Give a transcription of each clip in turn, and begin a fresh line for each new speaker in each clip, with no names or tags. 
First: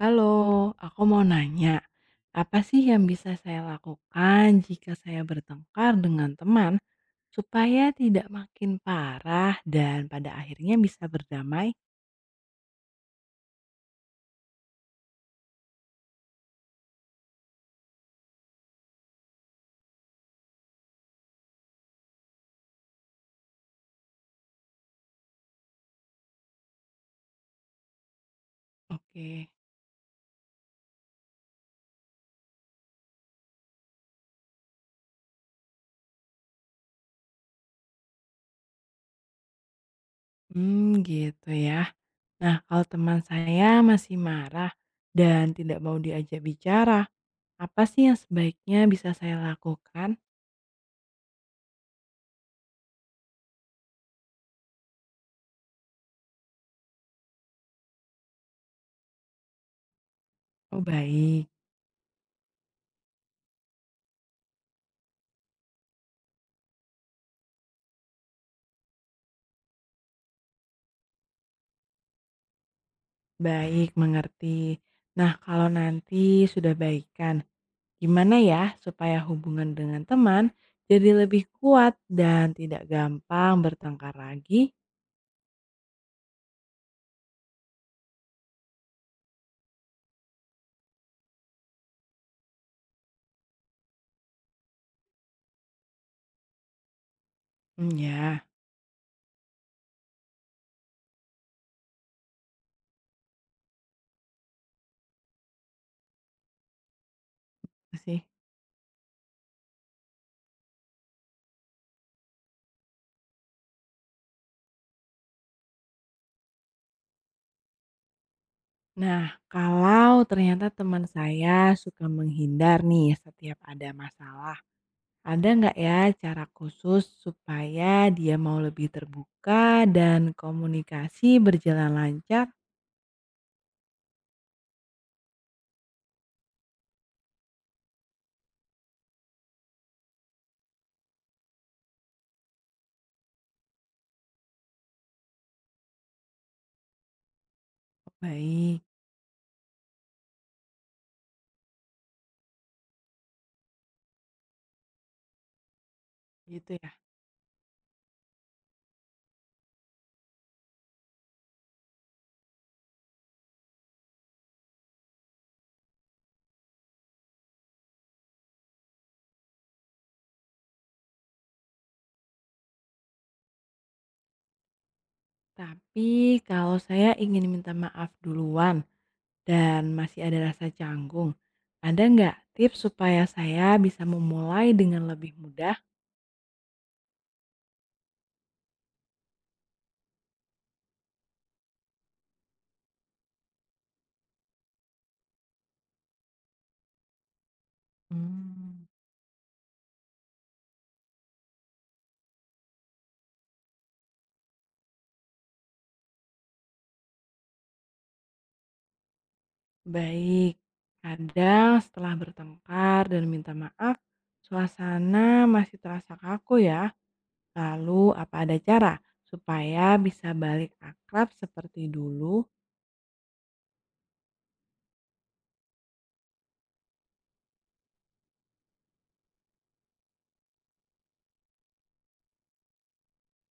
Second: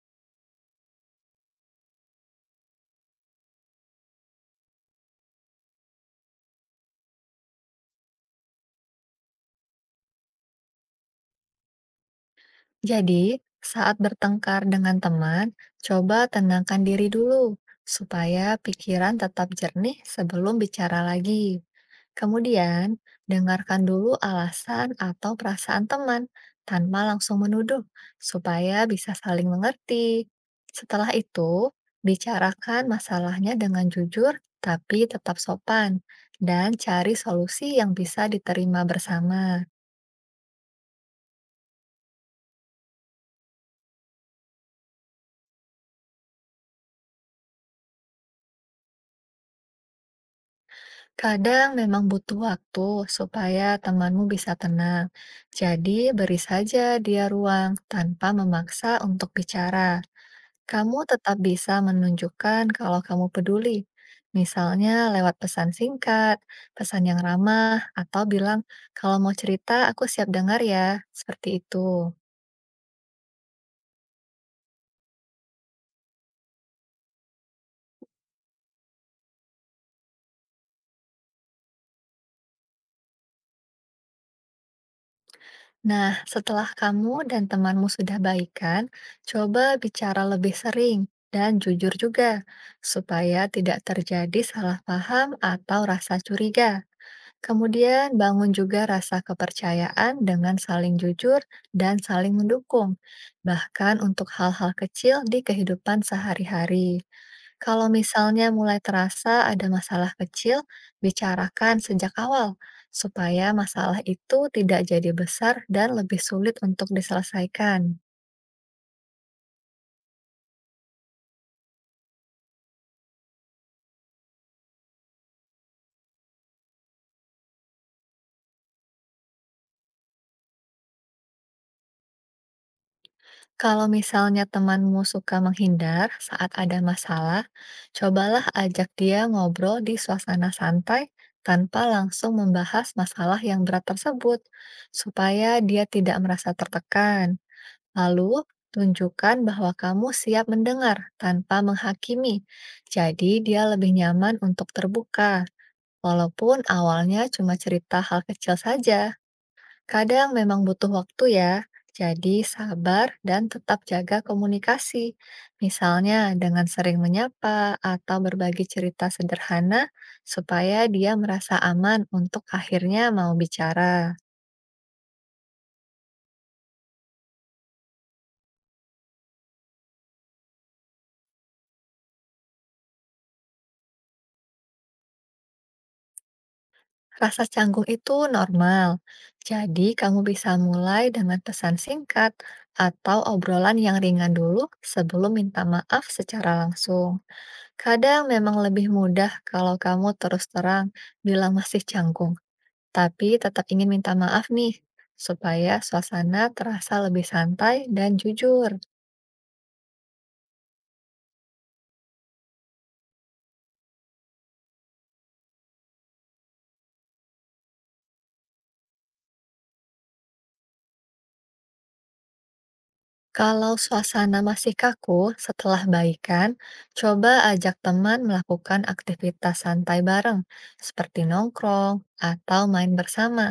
Halo, aku mau nanya, apa sih yang bisa saya lakukan jika saya bertengkar dengan teman supaya tidak makin parah dan pada akhirnya bisa berdamai?
Jadi, saat bertengkar dengan teman, coba tenangkan diri dulu supaya pikiran tetap jernih sebelum bicara lagi. Kemudian, dengarkan dulu alasan atau perasaan teman tanpa langsung menuduh supaya bisa saling
Oke.
mengerti. Setelah itu, bicarakan masalahnya dengan jujur tapi tetap sopan dan cari solusi yang bisa diterima bersama.
Gitu ya. Nah, kalau teman saya masih marah dan tidak mau diajak bicara, apa sih yang sebaiknya bisa saya lakukan?
Kadang memang butuh waktu supaya temanmu bisa tenang. Jadi, beri saja dia ruang tanpa memaksa untuk bicara.
Oh,
Kamu tetap
baik,
bisa menunjukkan kalau kamu peduli. Misalnya lewat pesan singkat, pesan yang ramah, atau bilang, "Kalau mau cerita, aku siap dengar ya." Seperti itu.
baik, mengerti. Nah, kalau nanti sudah baikan. Gimana ya supaya hubungan dengan teman jadi lebih kuat dan tidak gampang bertengkar lagi?
Nah, setelah kamu dan temanmu sudah baikan, coba bicara lebih sering dan jujur juga, supaya tidak terjadi salah paham atau rasa curiga.
Hmm,
Kemudian
ya,
bangun juga rasa kepercayaan dengan saling jujur dan saling mendukung, bahkan untuk hal-hal kecil di kehidupan sehari-hari. Kalau
itu sih.
misalnya mulai terasa ada masalah kecil, bicarakan sejak awal supaya masalah itu tidak jadi besar dan lebih sulit untuk diselesaikan.
Nah, kalau ternyata teman saya suka menghindar nih setiap ada masalah, ada nggak ya cara khusus supaya dia mau lebih terbuka dan komunikasi berjalan lancar?
Kalau misalnya temanmu suka menghindar saat ada masalah, cobalah ajak dia ngobrol di suasana santai tanpa langsung membahas masalah yang berat tersebut, supaya dia tidak merasa tertekan. Lalu,
Baik,
tunjukkan bahwa kamu siap mendengar tanpa menghakimi. Jadi, dia lebih nyaman untuk terbuka, walaupun
gitu ya.
awalnya cuma cerita hal kecil saja. Kadang memang butuh waktu ya, jadi sabar dan tetap jaga komunikasi. Misalnya dengan sering menyapa atau berbagi cerita sederhana supaya dia merasa aman untuk akhirnya mau bicara.
Tapi kalau saya ingin minta maaf duluan dan masih ada rasa canggung, ada nggak tips supaya saya bisa memulai dengan lebih mudah?
Rasa canggung itu normal. Jadi kamu bisa mulai dengan pesan singkat atau obrolan yang ringan dulu sebelum minta maaf secara langsung. Kadang memang lebih
Hmm.
mudah kalau kamu terus terang bilang masih canggung, tapi tetap ingin minta maaf nih, supaya suasana terasa lebih santai dan jujur.
Baik, kadang setelah bertengkar dan minta maaf, suasana masih terasa kaku ya. Lalu apa ada cara supaya bisa balik akrab seperti dulu?
Kalau suasana masih kaku setelah baikan, coba ajak teman melakukan aktivitas santai bareng, seperti nongkrong atau main bersama,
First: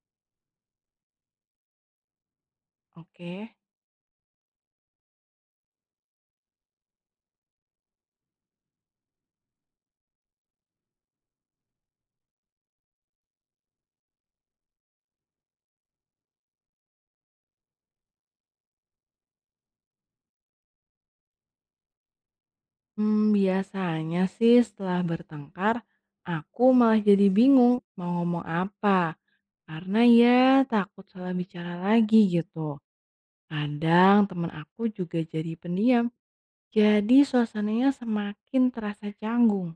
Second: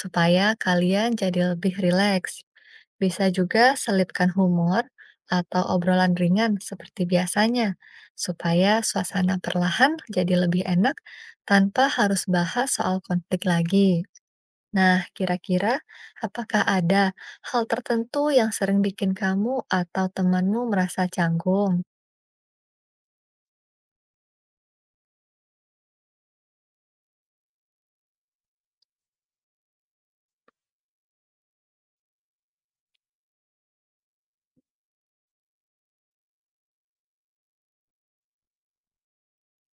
supaya kalian jadi lebih rileks. Bisa
Oke.
juga selipkan humor atau obrolan ringan seperti biasanya, supaya suasana perlahan jadi lebih enak tanpa harus bahas soal konflik lagi. Nah, kira-kira apakah ada hal tertentu yang sering bikin kamu atau temanmu merasa canggung?
Biasanya sih setelah bertengkar, aku malah jadi bingung mau ngomong apa, karena ya takut salah bicara lagi gitu. Kadang teman aku juga jadi pendiam, jadi suasananya semakin terasa canggung,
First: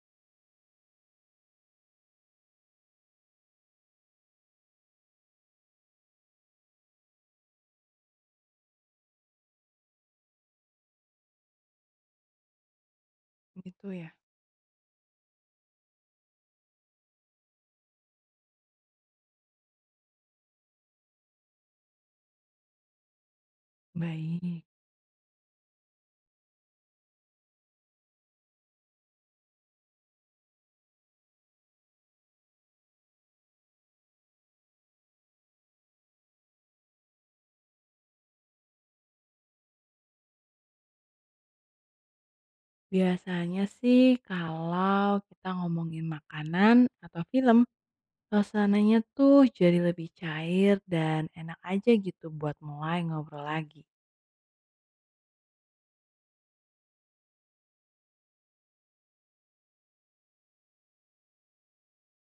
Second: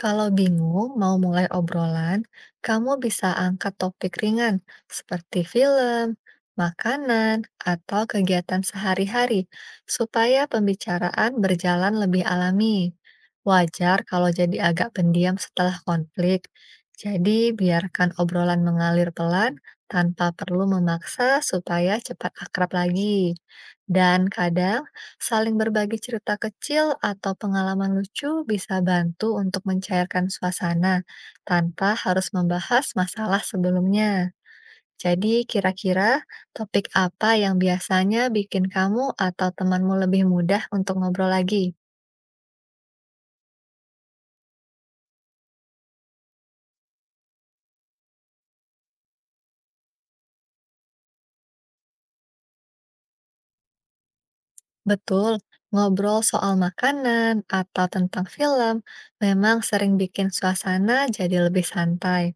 Kalau bingung mau mulai obrolan, kamu bisa angkat topik ringan seperti film, makanan, atau kegiatan sehari-hari supaya pembicaraan berjalan lebih alami.
gitu
Wajar
ya?
kalau jadi agak pendiam setelah konflik, jadi biarkan obrolan mengalir pelan tanpa perlu memaksa supaya cepat akrab lagi. Dan
Baik.
kadang saling berbagi cerita kecil atau pengalaman lucu bisa bantu untuk mencairkan suasana tanpa harus membahas masalah sebelumnya. Jadi, kira-kira topik apa yang biasanya bikin kamu atau temanmu lebih mudah untuk ngobrol lagi?
Biasanya sih kalau kita ngomongin makanan atau film, suasananya tuh jadi lebih cair dan enak aja gitu buat mulai ngobrol lagi.
Betul, ngobrol soal makanan atau tentang film memang sering bikin suasana jadi lebih santai.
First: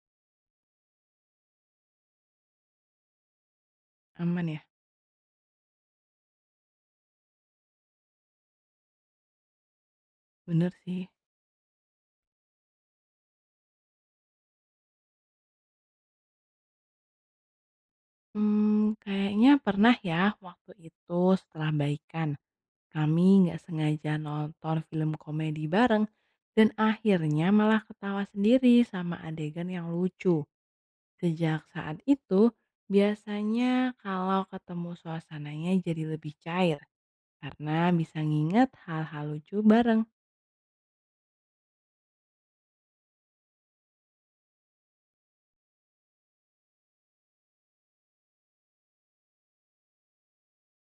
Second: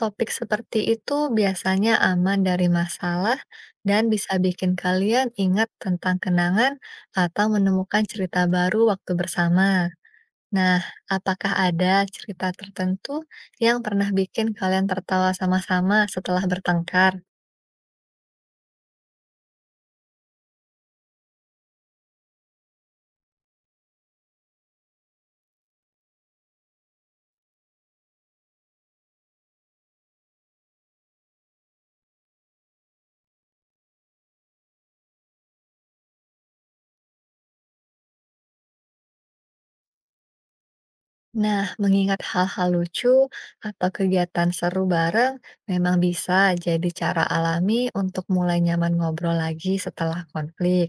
Topik seperti itu biasanya aman dari masalah dan bisa
Aman ya?
bikin kalian ingat tentang kenangan atau menemukan cerita baru waktu bersama.
Bener
Nah,
sih.
apakah ada cerita tertentu yang pernah bikin kalian tertawa sama-sama setelah bertengkar?
Kayaknya pernah ya waktu itu setelah baikan, kami nggak sengaja nonton film komedi bareng dan akhirnya malah ketawa sendiri sama adegan yang lucu. Sejak saat itu, biasanya kalau ketemu suasananya jadi lebih cair karena bisa nginget hal-hal lucu bareng.
Nah, mengingat hal-hal lucu atau kegiatan seru bareng memang bisa jadi cara alami untuk mulai nyaman ngobrol lagi setelah konflik.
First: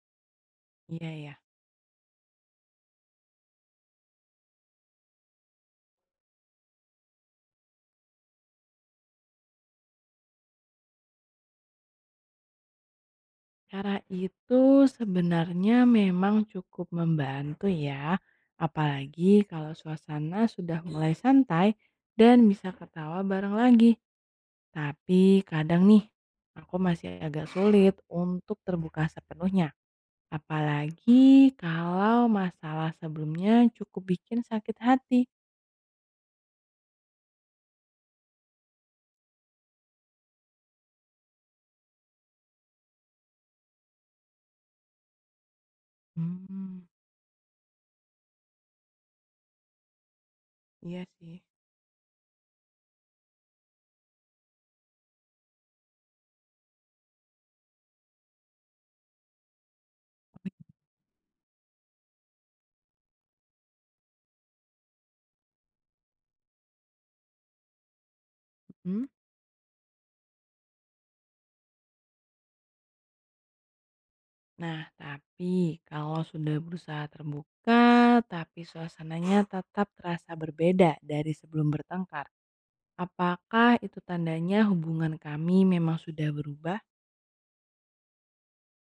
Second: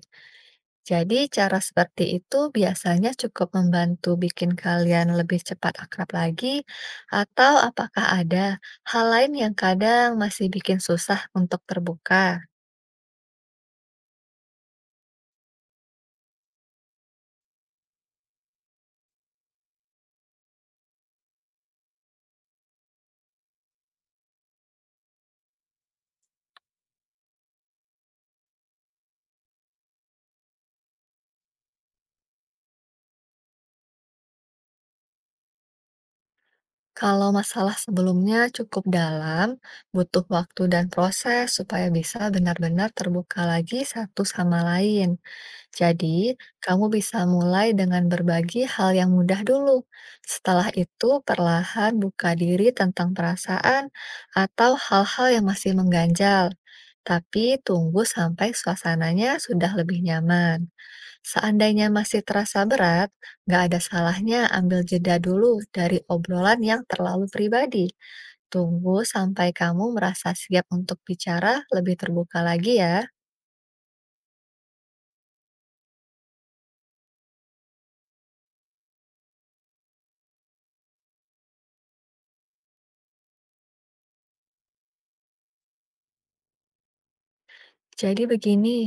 Iya
Jadi
ya?
cara seperti itu biasanya cukup membantu bikin kalian lebih cepat akrab lagi, atau apakah ada hal lain yang kadang masih bikin susah untuk terbuka?
Cara itu sebenarnya memang cukup membantu ya, apalagi kalau suasana sudah mulai santai dan bisa ketawa bareng lagi. Tapi kadang nih, aku masih agak sulit untuk terbuka sepenuhnya. Apalagi kalau masalah sebelumnya cukup bikin sakit hati.
Kalau masalah sebelumnya cukup dalam, butuh waktu dan proses supaya bisa benar-benar terbuka lagi satu sama lain. Jadi,
Hmm,
kamu bisa mulai dengan berbagi hal yang mudah dulu. Setelah
iya
itu,
sih.
perlahan buka diri tentang perasaan atau hal-hal yang masih mengganjal. Tapi tunggu sampai suasananya sudah lebih nyaman. Seandainya masih terasa berat, nggak ada salahnya ambil jeda dulu dari obrolan yang terlalu pribadi. Tunggu sampai kamu merasa siap untuk bicara lebih terbuka lagi ya.
Nah, tapi kalau sudah berusaha terbuka, tapi suasananya tetap terasa berbeda dari sebelum bertengkar. Apakah itu tandanya hubungan kami memang sudah berubah?
Jadi begini,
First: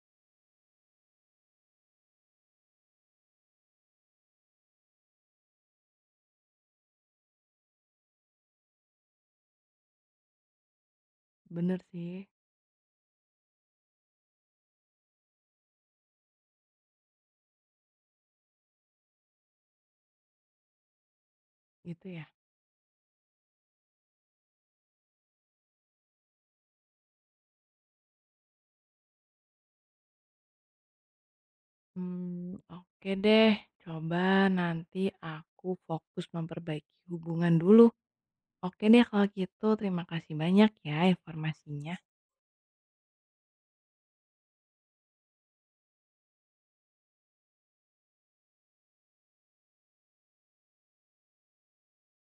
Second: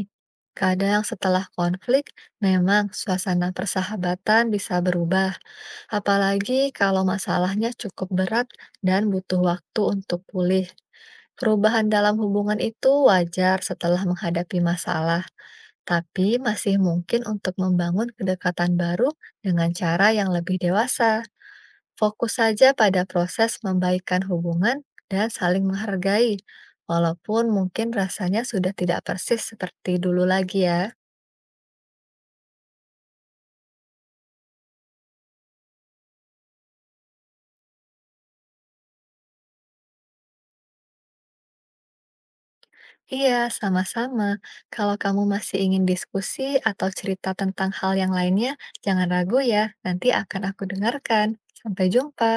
kadang setelah konflik memang suasana persahabatan bisa berubah, apalagi kalau masalahnya cukup berat dan butuh waktu untuk pulih.
Bener
Perubahan dalam
sih,
hubungan itu wajar setelah menghadapi masalah, tapi masih mungkin untuk membangun kedekatan baru dengan cara yang lebih dewasa.
gitu ya.
Fokus saja pada proses membaikkan hubungan dan saling menghargai, walaupun mungkin rasanya sudah tidak persis seperti dulu lagi ya.
Hmm, oke deh. Coba nanti aku fokus memperbaiki hubungan dulu. Oke deh kalau gitu, terima kasih banyak ya informasinya.
Iya, sama-sama. Kalau kamu masih ingin diskusi atau cerita tentang hal yang lainnya, jangan ragu ya, nanti akan aku dengarkan. Sampai jumpa.